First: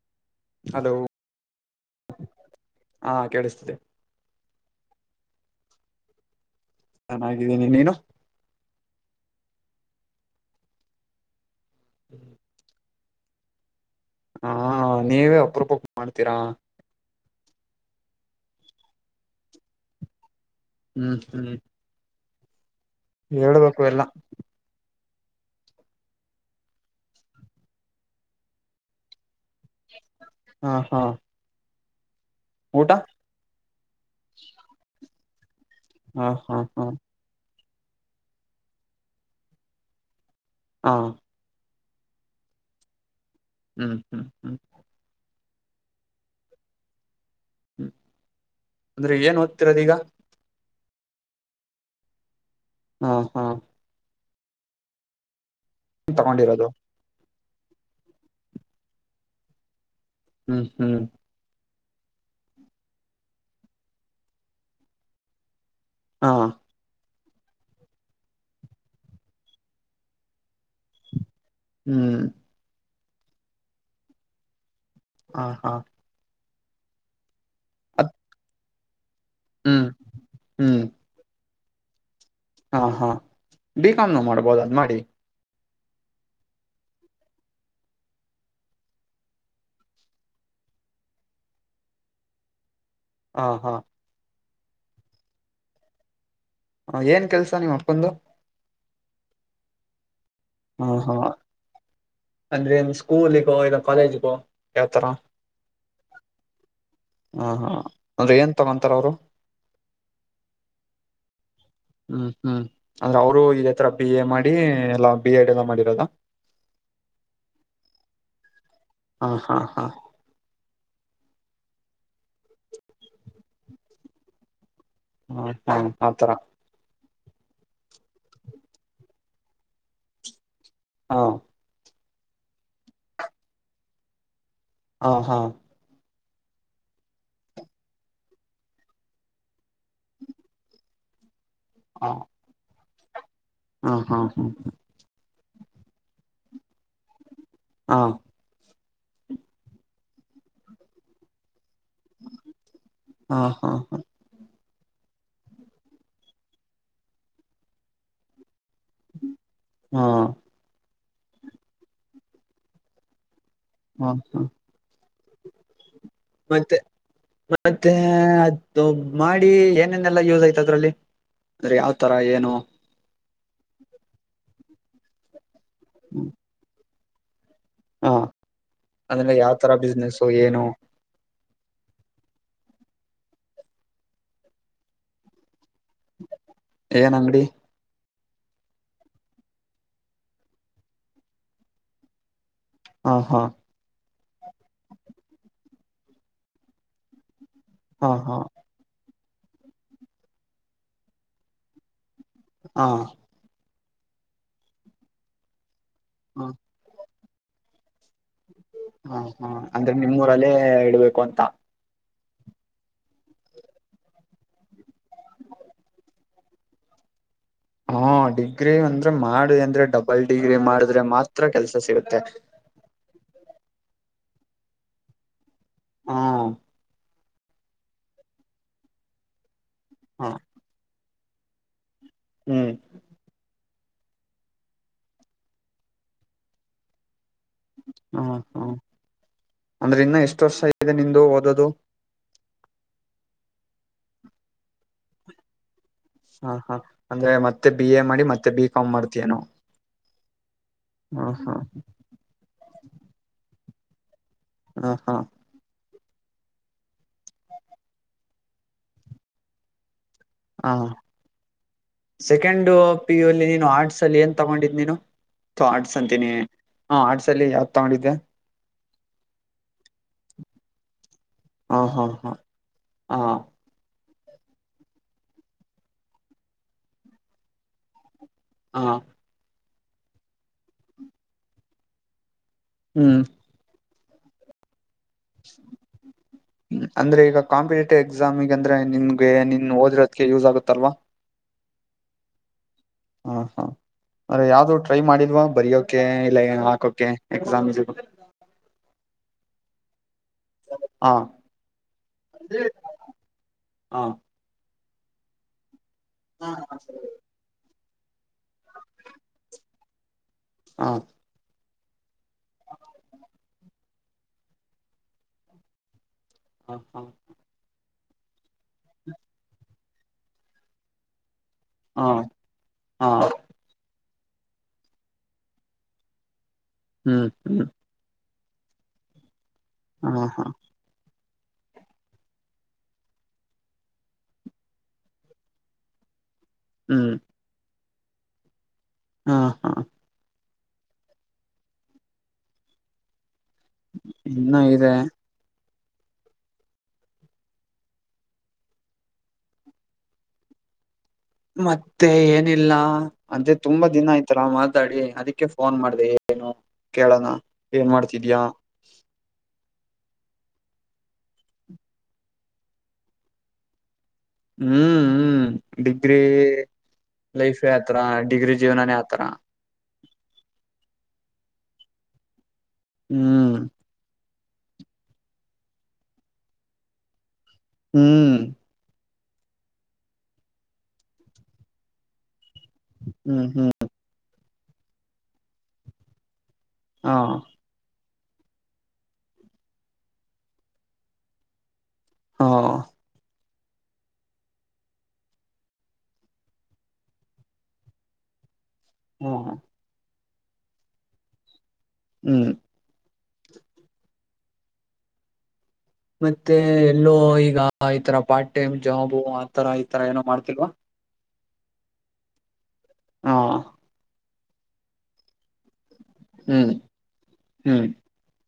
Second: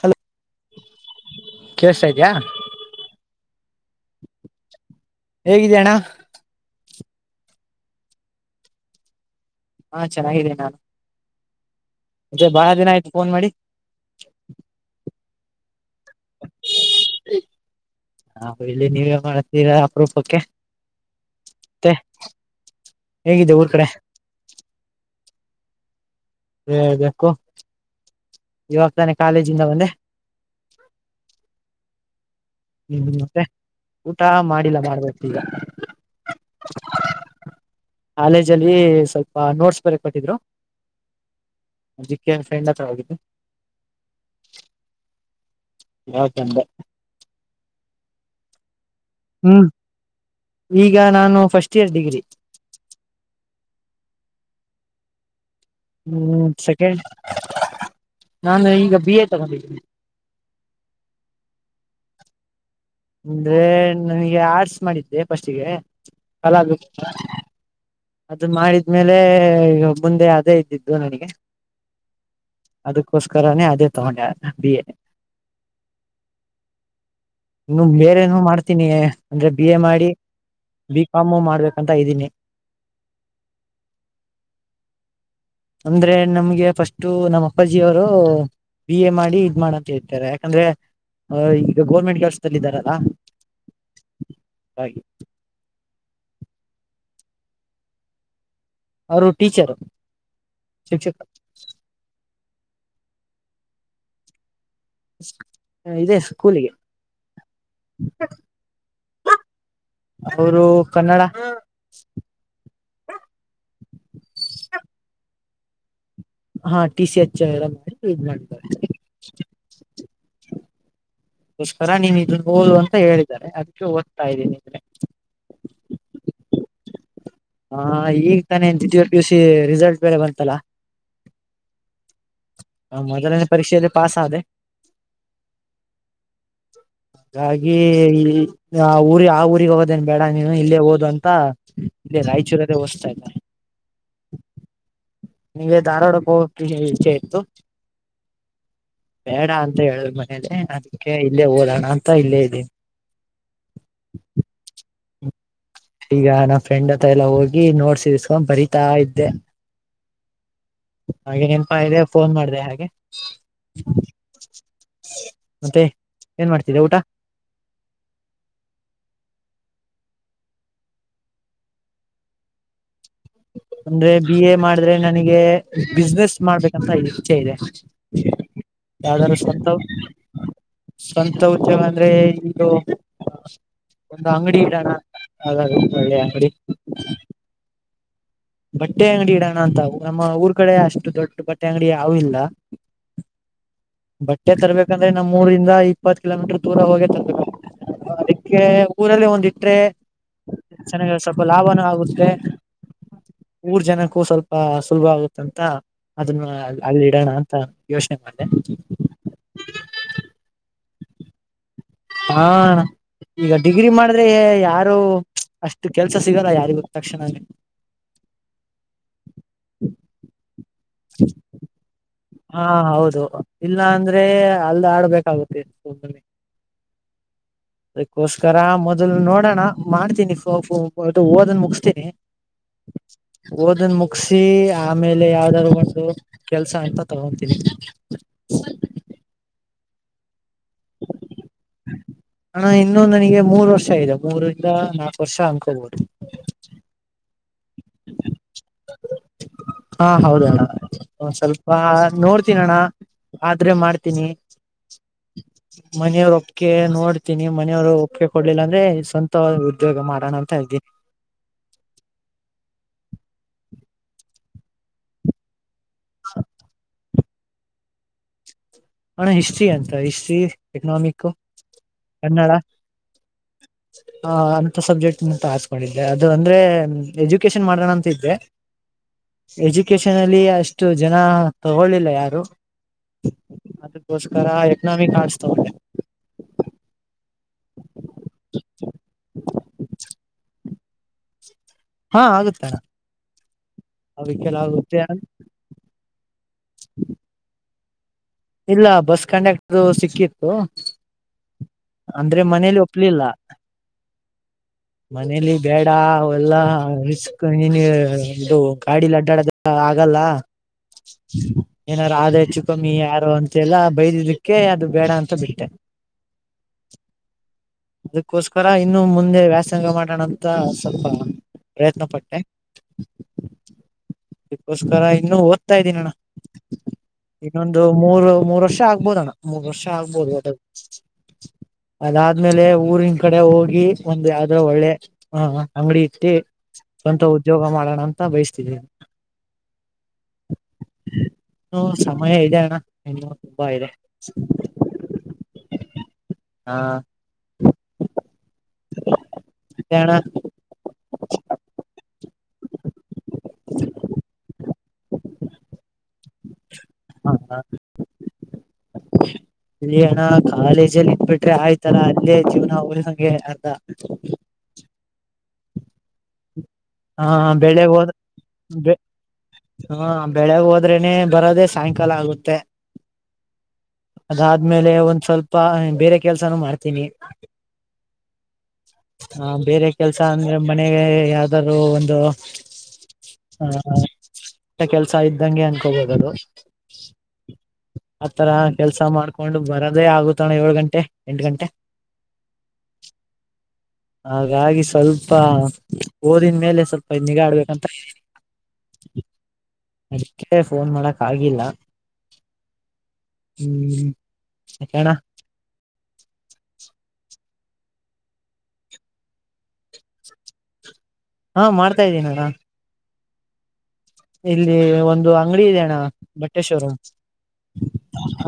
Hello. Hello ಕೇಳ್ಸ್ತಾ ಇದ್ಯಾ ಹಾ ಕೇಳಿಸ್ತದೆ. ಹೇಗಿದ್ದೀಯ ಅಣ್ಣ ಚೆನ್ನಾಗಿದ್ದೀನಿ ನೀನು. ಹಾ ಚೆನ್ನಾಗಿದೆೇನೆ ನಾನು. ಅ ಬಹಳ ದಿನ ಆಯ್ತ್ ಫೋನ್ ಮಾಡಿ. ಹಾ ನೀವೇ ಅಪರೂಪಕ್ ಮಾಡ್ತೀರಾ. ನ ಇಲ್ಲಿ ನೀವೇ ಮಾಡ್ತೀರಾ ಅಪರೂಪಕ್ಕೆ ಹ್ಮ ಹ್ಮ್ ಮತ್ತೆ ಹೇಗಿದೆ ಊರ್ ಹೇಳ್ಬೇಕು ಕಡೆ ಎಲ್ಲ ಹೇಳ್ಬೇಕು ಇವಾಗ ತಾನೆ ಕಾಲೇಜಿಂದ ಬಂದು ಹಾ ಹಾ ಊಟ ಮತ್ತೆ ಊಟ ಮಾಡಿಲ್ಲ ಮಾಡ್ಬೇಕು ಈಗ ಹಾ ಹಾ ಹಾ ಕಾಲೇಜ್ ಅಲ್ಲಿ ಸ್ವಲ್ಪ ನೋಟ್ಸ್ ಬರಿಯಾಕ್ ಕೊಟ್ಟಿದ್ರು. ಹಾ. ಅದಿಕ್ಕೆ ಫ್ರೆಂಡ್ ಹತ್ರ ಹೋಗಿದ್ದೆ ಹ್ಮ್ ಹ್ಮ್ ಹ್ಮ್. ಬಹಳ ಚಂದ. ಹ್ಮ್ ಅಂದ್ರೆ ಏನ್ ಹ್ಮ್ ಓದ್ತಿರದ ಈಗ. ಈಗ ನಾನು ಫಸ್ಟ್ ಇಯರ್ ಡಿಗ್ರಿ. ಹಾ ಹಾ. ಹ್ಮ್ ತಗೊಂಡಿರೋದು ಸೆಕೆಂಡ್ ನಾನು ಈಗ ಬಿ ಎ ತಗೊಂಡಿದ್ದೀನಿ. ಹ್ಮ್ ಹ್ಮ್. ಅಂದ್ರೆ ನನಗೆ ಆರ್ಟ್ಸ್ ಮಾಡಿದ್ದೆ ಫಸ್ಟ್ಗೆ ಹಾ [unintelligible] ಅದು ಮಾಡಿದ್ಮೇಲೆ ಇವಾಗ ಬಂದೆ ಅದೇ ಇದ್ದಿದು ನನಗೆ. ಹ್ಮ್. ಅದಕ್ಕೋಸ್ಕರನೇ ಅದೇ ತಗೊಂಡೆ ಬಿ ಎ. ಹಾ ಹಾ. ಇನು ಅದ್ ಬೇರೆೇನು ಮಾಡ್ತೀನಿ ಅಂದ್ರೆ ಬಿ ಎ ಹ್ಮ್ ಮಾಡಿ ಹ್ಮ್ ಬಿಕಾಮು ಮಾಡ್ಬೇಕಂತ ಇದ್ದೀನಿ. ಹಾ ಹಾ ಬಿ ಕಾ ಮೂ ಮಾಡ್ಬೋದ ಅದು ಮಾಡಿ. ಅಂದ್ರೆ ನಮ್ಗೆ ಫಸ್ಟ್ ನಮ್ಮ್ ಅಪ್ಪಾಜಿಯವರು. ಬಿ ಎ ಮಾಡಿ ಇದ್ ಮಾಡ ಅಂತ ಹೇಳ್ತಾರೆ ಯಾಕಂದ್ರೆ ಅವ್ರ್ ಈಗ ಗೋರ್ಮೆಂಟ್ ಕೆಲ್ಸದಲ್ಲಿ ಇದ್ದಾರಲ್ಲಾ. ಹಾ ಹಾ ಹಾಗೆ ಹ ಏನ್ ಕೆಲ್ಸ ನೀವ್ ಅಪ್ಪಂದು? ಅವರು ಟೀಚರ್. ಹಾ ಹಾ ಶಿಕ್ಷಕರು ಅಂದ್ರೆ ಸ್ಕೂಲಿಗೋ ಇಲ್ಲ ಕಾಲೇಜಿಗೋ ಯಾವ್ತರ ಹ ಇದೆ ಸ್ಕೂಲಿ ಹಾ ಹಾ ಅಂದ್ರೆ ಏನ್ ತಗೊಂತಾರೆ ಅವ್ರು? ಅವರು ಕನ್ನಡ. ಹ್ಮ್ ಹ್ಮ್ ಅಂದ್ರೆ ಅವ್ರು ಇದೇ ತರ ಬಿ ಎ ಮಾಡಿ ಎಲ್ಲಾ ಬಿ ಎಡ್ ಎಲ್ಲ ಮಾಡಿರೋದ? ಹಾ ಟಿ ಸಿ ಎಚ್ ಎಲ್ಲ ಮಾಡಿ ಇದ್ ಮಾಡ್ ಹಾ ಹಾ ಹಾ ಕ್ಕೋಸ್ಕರ ನೀವು ಇದನ್ ಓದು ಅಂತ ಹೇಳಿದ್ದಾರೆ ಅದಕ್ಕೆ ಓದ್ತಾ ಇದ್ದೀನಿ ಇದ್ [unintelligible] ಹ್ಮ ಹ್ಮ ಆಥರ ಹಾ ಈಗ ತಾನೆ ದ್ವಿತೀಯ ಪಿ ಯು ಸಿ ರಿಸಲ್ಟ್ ಬೇರೆ ಬಂತಲ್ಲಾ ಹಾ ನನ್ ಮೊದಲನೆ ಪರೀಕ್ಷೆಯಲ್ಲಿ ಪಾಸ್ ಆದೆ. ಹಾ ಹಾ ಹಾಗಾಗಿ ಈ ಆ ಊರಿಗೆ ಆ ಊರಿಗೆ ಹೋಗೋದೇನ್ ಬೇಡ ನೀನು ಇಲ್ಲೇ ಹೋದು ಅಂತ ಇಲ್ಲಿ ರಾಯಚೂರಲ್ಲೇ [unintelligible] ಇಲ್ಲ ಹ ಹಾ ಹಾ ನಿಮಗೆ ಧಾರವಾಡಕ್ಕೆ ಹೋಗಕ್ ಇಚ್ಛೆ ಇತ್ತು. ಹಾ ಬೇಡ ಅಂತ ಹೇಳಿದ್ರು ಮನೇಲಿ ಅದಕ್ಕೆ ಇಲ್ಲೇ ಓದೋಣ ಅಂತ ಇಲ್ಲೇ ಇದೀನಿ. ಹಾ ಹಾ ಹಾ ಈಗ ನಾ ಫ್ರೆಂಡ್ ಹತ್ರ ಎಲ್ಲ ಹೋಗಿ ನೋಟ್ಸ್ ಇಸ್ಕೊಂಡ್ ಬರಿತಾ ಇದ್ದೆ. ಹಾ ಹಾ ಹಾಗೆ ನೆನಪಾದೆ ಫೋನ್ ಮಾಡಿದೆ ಹಾಗೆ ಹಾ ಮತ್ತೆ ಏನ್ ಮತ್ತೆ ಮಾಡ್ತಿರಾ ಊಟಕ್ಕೆ ಮತ್ತೆ ಅದು ಮಾಡಿ ಏನೇನೆಲ್ಲಾ ಯೂಸ್ ಆಯ್ತು ಅದ್ರಲ್ಲಿ ಅಂದ್ರೆ ಯಾವ್ ತರ ಏನು? ಅಂದ್ರೆ ಬಿ ಎ ಮಾಡಿದ್ರೆ ನನಗೆ ಬಿಸ್ನೆಸ್ ಮಾಡ್ಬೇಕಂತ ಇಚ್ಛೆ ಇದೆ ಹಾ ಅಂದ್ರೆ ಯಾವದಾದ್ರು ಯಾವ ಸ್ವಂತ ತರ ಬಿಸ್ನೆಸ್ ಏನು ಸ್ವಂತ ಉದ್ಯೋಗ ಅಂದ್ರೆ ಇದು ಒಂದು ಅಂಗಡಿ ಇಡಣ ಅಂತ ಆಗ ಒಳ್ಳೆಯಂಗಡಿ ಏನ್ ಅಂಗಡಿ ಬಟ್ಟೆ ಅಂಗಡಿ ಇಡಣ ಅಂತ ನಮ್ಮ ಊರ್ ಕಡೆ ಅಷ್ಟ ದೊಡ್ಡ ಬಟ್ಟೆ ಅಂಗಡಿ ಯಾವು ಇಲ್ಲ. ಹಾ ಹಾ ಬಟ್ಟೆ ತರ್ಬೇಕಂದ್ರೆ ನಮ್ಮ್ ಊರಿಂದ ಇಪ್ಪತ್ತ ಕಿಲೋಮೀಟರ್ ದೂರ ಹೋಗೆ ತರ್ಬೇಕು ಹಾ ಹಾ ಅದೀಕ್ಕೆ ಊರಲ್ಲೇ ಒಂದ್ ಇಟ್ಟ್ರೆ ಚೆನಾಗ ಸ್ವಲ್ಪ ಲಾಭನೂ ಆಗುತ್ತೆ. ಹಾ ಊರ್ ಜನಕ್ಕೂ ಸ್ವಲ್ಪ ಸುಲಭ ಆಗುತ್ತಂತ ಅದನ್ನ ಹಾ ಅಲ್ಲ ಇಡಣ ಅಂತ ಯೋಚನೆ ಮಾಡ್ದೆ. ಹಾ ಹಾ ಅಂದ್ರೆ ನಿಮ್ಮ್ ಊರಲ್ಲೇ ಇಡ್ಬೇಕು ಅಂತ. ಹಾ ಅಣ್ಣಾ ಈಗ ಡಿಗ್ರಿ ಮಾಡದ್ರೆ ಯಾರು ಅಷ್ಟು ಕೆಲ್ಸ ಸಿಗಲ್ಲ ಯಾರಿಗು ತಕ್ಷಣನೆ. ಹಾ ಡಿಗ್ರಿ ಅಂದ್ರೆ ಮಾಡಿದಿ ಅಂದ್ರೆ ಡಬಲ್ ಡಿಗ್ರಿ ಮಾಡಿದ್ರೆ ಮಾತ್ರ ಕೆಲ್ಸ ಸಿಗುತ್ತೆ ಹಾ ಹೌದು ಇಲ್ಲ ಅಂದ್ರೆ ಅಲ್ ಆಡ್ಬೇಕಾಗುತ್ತೆ ಹಾ ಸುಮ್ಮನೆ. ಅದಕ್ಕೋಸ್ಕರ ಮೊದಲ್ ನೋಡೋಣ ಹ ಮಾಡ್ತೀನಿ ಫೋ ಪ್ಹೋ ಓದನ್ ಮುಗಿಸತೀನಿ. ಹ್ಮ್ ಓದನ್ ಮುಗಸಿ ಆಮೇಲೆ ಯಾವ್ದಾರು ಒಂದು ಕೆಲ್ಸ ಅಂತ ತೊಗೊಂತೀನಿ. ಹ್ಮ ಹ್ಮ್ ಅಂದ್ರೆ ಇನ್ನ ಎಷ್ಟ ವರ್ಷ ಇದೆ ನಿಂದು ಓದದು. ಅಣ ಇನ್ನು ನನಿಗೆ ಮೂರ್ ವರ್ಷ ಇದೆ ಮೂರಿಂದ ನಾಲ್ಕು ವರ್ಷ ಅನ್ಕೋಬಹುದು. ಹಾ ಹಾ ಅಂದ್ರೆ ಮತ್ ಮತ್ತೆ ಬಿ ಎ ಮಾಡಿ ಮತ್ತೆ ಬಿ ಕಾಮ್ ಮಾಡ್ತಿ ಏನೋ ಹಾ ಹ ಹ್ಮ. ನೋಡ್ತೀನ ಅಣ್ಣ ಆದ್ರೆ ಮಾಡ್ತೀನಿ. ಹಾ ಹಾ ಮನೆಯವರ ಒಪ್ಗೆ ನೋಡ್ತೀನಿ ಮನೆಯವ್ರು ಒಪ್ಪಗೆ ಕೊಡ್ಲಿಲ್ಲ ಅಂದ್ರೆ ಸ್ವಂತ ಉದ್ಯೋಗ ಮಾಡಣ ಹಾ ಸೆಕೆಂಡು ಪಿ ಯು ಅಲ್ಲಿ ನೀನು ಆರ್ಟ್ಸ್ ಅಲ್ಲಿ ಏನ್ ತಗೊಂಡಿದ ನೀನು. ಥೂ ಆರ್ಟ್ಸ್ ಅಂತೀನಿ ಹ ಆರ್ಟ್ಸ್ ಅಲ್ಲಿ ಯಾದ ತಗೊಂಡಿದ್ದೆ. ಅಣ್ಣ ಹಿಸ್ಟ್ರಿ ಅಂತ ಹಿಸ್ಟ್ರಿ ಎಕನಾಮಿಕ್. ಹಾ ಹಾ ಹಾ ಹಾ ಹ ಅಂತ ಸಬ್ಜೆಕ್ಟ್ ಅಂತ್ ಹಾಸ್ಕೊಂಡಿದೆ ಅದು ಅಂದ್ರೆ ಎಜುಕೇಶನ್ ಮಾಡಣ ಅಂತ ಇದ್ದೆ. ಹಾ ಎಜುಕೇಶನ್ ಅಲ್ಲಿ ಅಷ್ಟು ಜನ ತಗೊಳ್ಳಿಲ್ಲ ಯಾರು. ಹ್ಮ್ ಅದಕ್ಕೋಸ್ಕರ ಎಕನಾಮಿಕ್ ಆರ್ಟ್ಸ್. ತಗೊಂಡೆ ಅಂದ್ರೆ ಈಗ ಕಾಂಪಿಟೇಟಿವ್ ಎಕ್ಸಾಮಿಗ ಅಂದ್ರೆ ನಿನ್ಗೆ ನೀನ್ ಓದಿರೋದಿಕ್ಕೆ ಯೂಸ್ ಆಗುತ್ತಲ್ವಾ. ಹಾ ಆಗುತ್ತೆ ಅಣ್ಣ. ಹಾ ಹಾ ಅಂದ್ರೆ ಅವಿಕೆಲ್ಲ ಯಾವ್ದೂ ಟ್ರೈ ಮಾಡಿಲ್ವಾ ಬರಿಯೋಕೆ ಇಲ್ಲ ಏನೋ ಹಾಕೋಕೆ ಎಕ್ಸಾಮ್ ಇ ಇಲ್ಲ ಬಸ್ ಕಂಡಕ್ಟರು ಸಿಕ್ಕಿ ಓ ಹಾ ಅಂದ್ರೆ ಮನೇಲಿ ಒಪ್ಲಿಲ್ಲ. ಹಾ ಮನೇಲಿ ಬೇಡ ಹಾ ಅವೆಲ್ಲ ರಿಸ್ಕ್ ಕ ಇನ್ನ ಇದು ಗಾಡಿಲ ಅಡ್ಡ್ಯಡಕ ಆಗಲ್ಲ. ಹ ಏನಾರ ಆದ್ರೆ ಹೆಚ್ಚು ಕಮ್ಮಿ ಯಾರು ಅಂತೆಲ್ಲ ಬೈದಿದ್ದಿಕ್ಕೆ ಅದು ಬೇಡ ಅಂತ ಬಿಟ್ಟೆ. ಹ ಹಾ ಅದಕ್ಕೋಸ್ಕರ ಇನ್ನು ಮುಂದೆ ವ್ಯಾಸಂಗ ಮಾಡಣಂತ ಸ್ವಲ್ಪ. ಪ್ರಯತ್ನ ಪಟ್ಟೆ. ಹಾ ಇದಕ್ಕೋಸ್ಕರ ಇನ್ನು ಓದ್ತಾ ಇದ್ದೀನಣ್ಣ ಹ್ಮ್ [inaudible] ಹ್ಮ್ ಇನ್ನೊಂದು ಮೂರ್ ಮೂರ್ ವರ್ಷ ಆಗ್ಬೋದ ಅಣ್ಣ ಮೂರ್ ವರ್ಷ ಹಾ ಆಗ್ಬೋದು [unintelligible] ಹಾ ಒಟ್ಟ ಅದಾದ್ಮೇಲೆ ಊರಿನ್ ಕಡೆ ಹೋಗಿ ಒಂದ ಯಾವ್ದ ಒಳ್ಳೆ. ಹಾ ಹಾ ಅಂಗಡಿ ಇಟ್ಟೆ ಹ್ಮ್ ಸ್ವಂತ ಉದ್ಯೋಗ ಮಾಡೋಣ ಅಂತ ಬಯಸ್ತಿದ್ವಿ ಹಾ ಹಾ ಹು ಸಮಯ ಇದೆ ಅಣ್ಣ [inaudible] ಇನ್ನೂ ತುಂಬಾ ಇದೆ. ಇನ್ನ ಇದೆ [unintelligible] ಹಾ [inaudible] [unintelligible] ಮತ್ತೆ ಅಣ್ಣ ಮತ್ತೆ ಏನಿಲ್ಲ ಅಂದ್ರೆ ತುಂಬಾ ದಿನ ಆಯ್ತಲ್ಲ ಮತ್ ಮಾತಾಡಿ ಅದಕ್ಕೆ ಫೋನ್ ಮಾಡ್ದ ಏನು [unintelligible] ಕೇಳಣ ಹ ಏನ್ ಮಾಡ್ತಿದ್ಯಾ. ಏ ಅಣ ಕಾಲೇಜಲ್ಲಿ ಇಟ್ಬಿಟ್ರೆ ಆಯ್ತಲ್ಲ ಅಲ್ಲೇ ಜೀವನ ಉಳದಂಗೆ ಹಂಗೆ ಅರ್ಥ ಹ್ಮ್ ಹ್ಮ ಡಿಗ್ರಿ ಹ ಲೈಫೆ ಆತರ ಡಿಗ್ರಿ ಜೀವನಾನೇ ಆತರಾ. ಹಾ ಬೆಳಗ ಹೋದ್ರೇನೆ ಬರೋದೆೇ ಸಾಯಂಕಾಲ ಆಗುತ್ತೆ. ಹ್ಮ ಅದಾದ್ಮೇಲೆ ಒಂದ್ ಸ್ವಲ್ಪ ಬೇರೆ ಕೆಲ್ಸಾನು ಮಾಡ್ತೀನಿ. ಹ್ಮ್ ಹ ಬೇರೆ ಕೆಲ್ಸ ಅಂದ್ರೆ ಮನೆಗೆ ಯಾವ್ದರ ಒಂದು [unintelligible] ಹ್ಮ್ ಹಾ ಹ್ಮ್ ಹಾ ಇಷ್ಟ ಕೆಲ್ಸ ಇದ್ದಂಗೆ ಅನ್ಕೋಬೋದ ಅದು ಹಾ ಆತರ ಕೆಲ್ಸ ಮಾಡ್ಕೊಂಡು ಬರೋದೇ ಆಗತಣ ಏಳು ಗಂಟೆ ಎಂಟ ಗಂಟೆ ಹಾ ಹಾಗಾಗಿ ಸ್ವಲ್ಪ ಓದಿನ ಮೇಲೆ ಸ್ವಲ್ಪ ನಿಗಾಡ್ಬೇಕಂತ ಹು ಹು ಅದಕ್ಕೆ ಫೋನ್ ಮಾಡಕ್ ಆಗಿಲ್ಲ ಹ್ಮ್ ಹ್ಮ್ [inaudible] ಯಕ್ಕಾನ್ನ ಮತ್ತೆ ಎಲ್ಲೋ ಈಗ ಈತರ ಪಾರ್ಟ್ ಟೈಮ್ ಜಾಬ ಆತರ ಈತರ ಏನೋ ಮಾಡ್ತಿಲ್ವಾ? ಹಾ ಮಾಡ್ತಾ ಇದ್ದೀನ ಅಣ್ಣಾ ಹಾ ಇಲ್ಲಿ ಒಂದು ಅಂಗಡಿ ಇದೆ ಅಣ್ಣಾ ಬಟ್ಟೆ ಹ್ಮ್ ಶೋರೂಮ್ ಹ್ಮ್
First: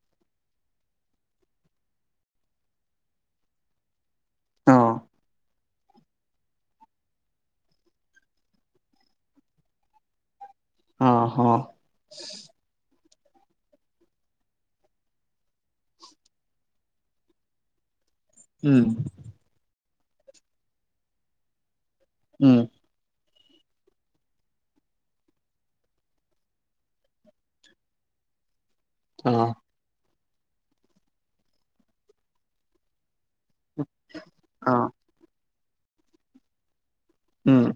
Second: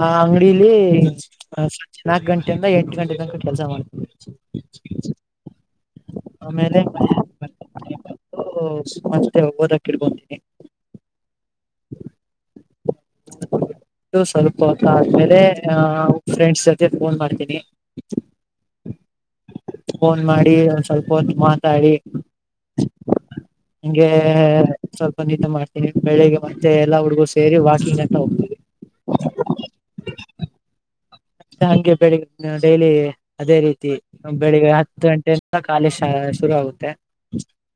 ಆ ಅಂಗಡಿಲಿ ಸಂಜೆ ನಾಕ ಗಂಟೆಯಿಂದ ಎಂಟ ಗಂಟೆ ತನಕ ಕೆಲ್ಸ ಮಾಡ್ತವಿ ಹಾ [unintelligible] ಆಮೇಲೆ [unintelligible] ಸುಮ್ಮಾ ಜೊತೆ ಓದಕ್ಕ ಇರಬಹುದು ಹಾ ಹಾ ಇದು ಸ್ವಲ್ಪ ಹೊತ್ತ ಆದ್ಮೇಲೆ ಫ್ರೆಂಡ್ಸ ಜೊತೆ ಫೋನ ಮಾಡ್ತೀನಿ. ಹ್ಮ್ ಫೋನ್ ಮಾಡಿ ಒನ ಸ್ವಲ್ಪ ಹೊತ್ತ ಮಾತಾಡಿ. ಹು [inaudible] ಹಂಗೆ ಸ್ವಲ್ಪ ನಿದ್ದೆ ಮಾಡ್ತೀನಿ ಬೆಳಿಗ್ಗೆ ಮತ್ತೆ ಎಲ್ಲ ಹುಡುಗು ಸೇರಿ ವಾಕಿಂಗ್ ಅಂತಹೋಗ್ತೆವಿ. ಹಾ ಮತ್ತೆ ಹಂಗೆ ಬೆಳಿಗ್ಗೆ ಡೈಲಿ ಅದೇ ರೀತಿ ಬೆಳಿಗ್ಗೆ ಹಾ ಹತ್ತ ಗಂಟೆ. [unintelligible] ಕಾಲೇಶ್ ಶುರು ಆಗುತ್ತೆ. ಹ್ಮ್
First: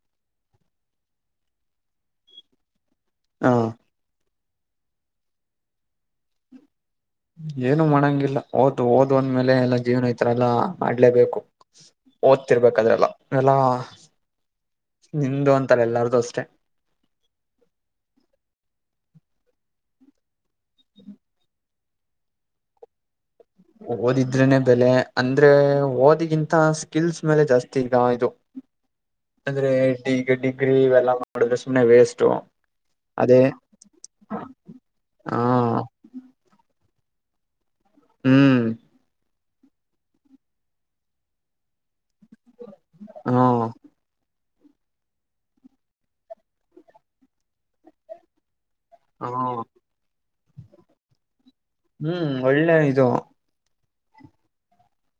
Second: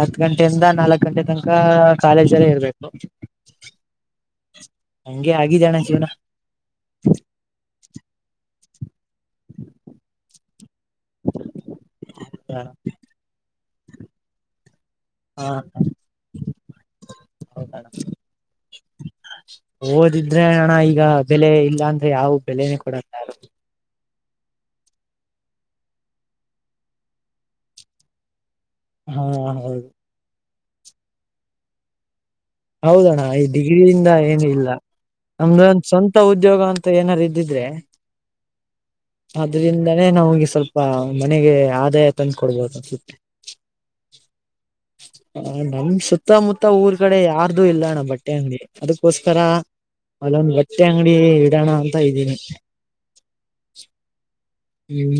ಹತ್ತರಿಂದ ನಾಲ್ಕ ಗಂಟೆ ತನಕ ಕಾಲೇಜಲ್ಲೇ ಇರಬೇಕು. ಹು [inaudible] ಹಂಗೆ ಆಗಿದೆ ಅಣ್ಣ ಜೀವನ. ಏನು ಮಾಡಂಗಿಲ್ಲ ಓದ್ ಓದ್ ಅಂದ್ಮೇಲೆ ಎಲ್ಲಾ ಜೀವನ ಇತರಲ್ಲಾ. ಮಾಡ್ಲೇಬೇಕು ಹಾ ಓದ್ತಿರ್ಬೇಕದ್ರೆಲ್ಲ ಎಲ್ಲಾ. ನಿಂದು ಅಂತಲ್ಲ ಎಲ್ಲಾರ್ದು ಅಷ್ಟೇ. ಹೌದಣ್ಣ ಓದಿದ್ರೆ ಅಣ್ಣ ಈಗ ಬೆಲೆ ಇಲ್ಲ ಅಂದ್ರೆ ಯಾವ ಬೆಲೆನೇ ಕೊಡಲ್ ಓದಿದ್ರೆನೆ ಬೆಲೆ ಅಂದ್ರೆ ಓದಿಗಿಂತ ಸ್ಕಿಲ್ಸ್ ಮೇಲೆ ಜಾಸ್ತಿ ಈಗ ಇದು ಹಾ ಅಂದ್ರೆ ಹೌದು ಈಗ ಡಿಗ್ರಿ ಇವೆಲ್ಲ ಮಾಡಿದ್ರೆ ಸುಮ್ನೆ ವೇಸ್ಟು ಹೌದಣ್ಣ ಈ ಡಿಗ್ರಿಯಿಂದ ಏನು ಇಲ್ಲ ಹ ನಮ್ದ ಒಂದ ಸ್ವಂತ ಉದ್ಯೋಗ ಅಂತ ಏನಾದಾರು ಇದ್ದಿದ್ರೆ ಹ್ಮ್ ಆದ್ರಿಂದಾನೇ ನಮ್ಗೆ ಸ್ವಲ್ಪ ಮನೆಗೆ ಆದಾಯ ತಂದು ಕೊಡ್ಬೋದುುತ್ತ ಹ್ಮ ಹ ನಮ್ಮ ಸುತ್ತಮುತ್ತ ಊರ್ ಕಡೆ ಯಾರ್ದು ಇಲ್ಲಣ್ಣ ಬಟ್ಟೆ ಅಂಗಡಿ. ಅದಕ್ಕೋಸ್ಕರ ಅಲ್ಲೊಂದು ಬಟ್ಟೆ ಅಂಗಡಿ ಇಡಣ ಅಂತ ಹ್ಮ್ ಇದ್ದೀನಿ. ಒಳ್ಳೆ ಇದು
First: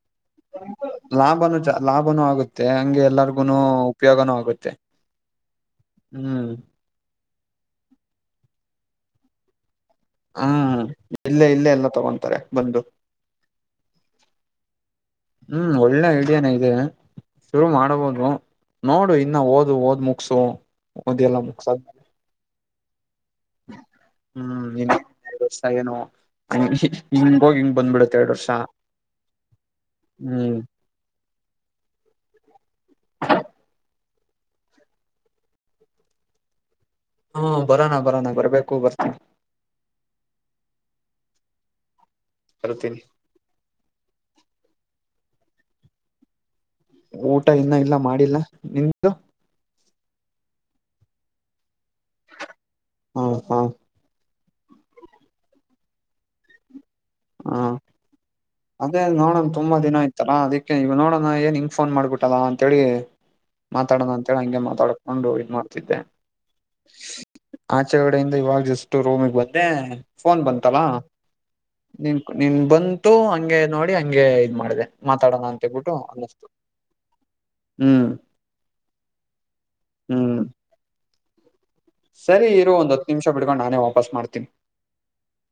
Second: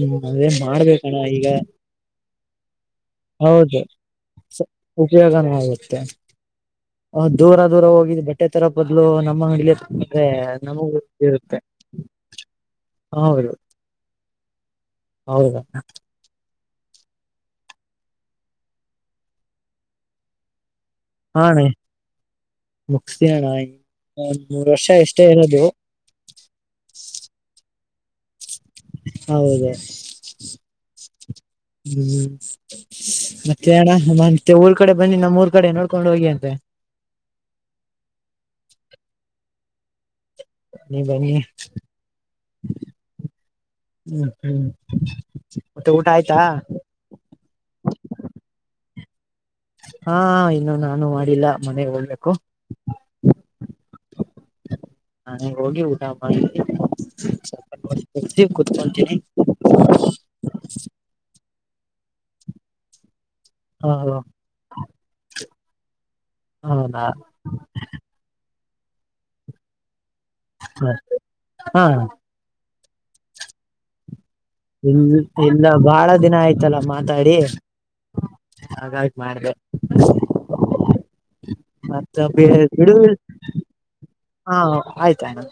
ಹು ಅದೇ ಮಾಡಬೇಕಣ್ಣ ಈಗ ಲಾಭನು ಜ ಲಾಭನೂ ಆಗುತ್ತೆ ಹಂಗೆ ಎಲ್ಲಾರ್ಗುನು ಹೌದು. ಉಪಯೋಗನು ಆಗುತ್ತೆ. ಹು ಅವ ದೂರ ದೂರ ಹೋಗಿ ಬಟ್ಟೆ ತರ ಬದ್ಲು ನಮ್ಮ ಅಂಗಡಿಯಲಿ. ಅದೇ ಹ್ಮ್ ನಮಗೂ ಇಲ್ಲೇ ಇರುತ್ತೆ ಇಲ್ಲೇ ಎಲ್ಲ ತಗೊಂತಾರೆ ಬಂದು ಹೌದು. ಹೌದ ಹು ಒಳ್ಳೆ ಐಡಿಯಾನೆ ಇದೆ. ಶುರು ಮಾಡಬಹುದು ನೋಡು ಇನ್ನ ಓದು ಓದ್ ಮುಗಸು ಓದ್ ಎಲ್ಲ ಮುಗಸಾದ ಮೇಲೆ ಮುಗ್ಸಿ ಅಣ್ಣಾ ಇನ್ ಒಂದ ಮೂರು ವರ್ಷ ಎಷ್ಟೇ ಇರೋದು. ನೋ ಇಹಿ ಹಿಂಗ ಹೋಗಿ ಹಿಂಗ್ ಬಂದ್ ಬಿಡುತ್ತೆ ಎರಡ್ ವರ್ಷ. ಹೌದ ಹ್ಮ್ ಹು ಮತ್ತೆಣ ಮತ್ತೆ ಊರ್ ಕಡೆ ಬನ್ನಿ ನಮ್ಮಊರ್ ಕಡೆ ನೋಡ್ಕೊಂಡು ಹೋಗಿ ಅಂತೆ ಹ್ಮ ಬರೋನ ಬರೋನ ಬರ್ಬೇಕು ಬರ್ತೀನಿ ನೀ ಬನ್ನಿ ಬರ್ತೀನಿ ಹ್ಮ್ ಹ್ಮ್ ಮತ್ತೆ ಊಟ ಆಯ್ತಾ ಊಟ ಇನ್ನ ಇಲ್ಲ ಮಾಡಿಲ್ಲ ನಿಮ್ಮದು ಹಾ ಇನ್ನು ನಾನು ಮಾಡಿಲ್ಲ ಮನೆ ಹೋಗಬೇಕು ಹ ಹಾ ಮನೆಗೆ ಹೋಗಿ ಊಟ ಮಾಡಿ [inaudible] ಹಾ ಅದೇ ಕುತ್ಕೊಂತೀನಿ ನೋಡಣ ತುಂಬಾ ದಿನ ಆಯ್ತಾಲಾ ಅದಕ್ ಈವಗ ನೋಡಣ ಏನ್ ಹಿಂಗ ಫೋನ್ ಮಾಡ್ಬಿಟಲ್ಲಾ ಅಂತ ಹೇಳಿ ಮಾತಾಡೋಣ ಹ ಅಂತೇಳಿ ಹಂಗೆ ಮಾತಾಡ್ಕೊಂಡು ಇನ್ ಮಾಡ್ತಿದ್ದೆ ಹೌದಾ ಆಚೆಗಡೆಯಿಂದ ಇವಾಗ ಜಸ್ಟ ರೂಮಿಗೆ ಬಂದೆ ಫೋನ್ ಬಂತಲ್ಲ ಹ್ಮ ನೀನ್ ಬಂತು ಹಂಗೆ ನೋಡಿ ಹಂಗೆ ಇದ್ ಮಾಡ ಇ ಇಲ್ಲ ಬಾಳ ದಿನ ಆಯ್ತಲ್ಲ ಮಾತಾಡಿ ಹ್ಮ್ ಹಾಗಾಗಿ ಮಾಡ್ದೆ ಹ್ಮ್ [unintelligible] ಮತ್ತ ಸರಿ ಇರು ಒಂದ್ ಹತ್ತು ನಿಮಿಷ ಬಿಡ್ಕೊಂಡು ನಾನೇ ವಾಪಸ್ ಮಾಡ್ತೀನಿ ಹಾ ಆಯ್ತಾಯ್ನು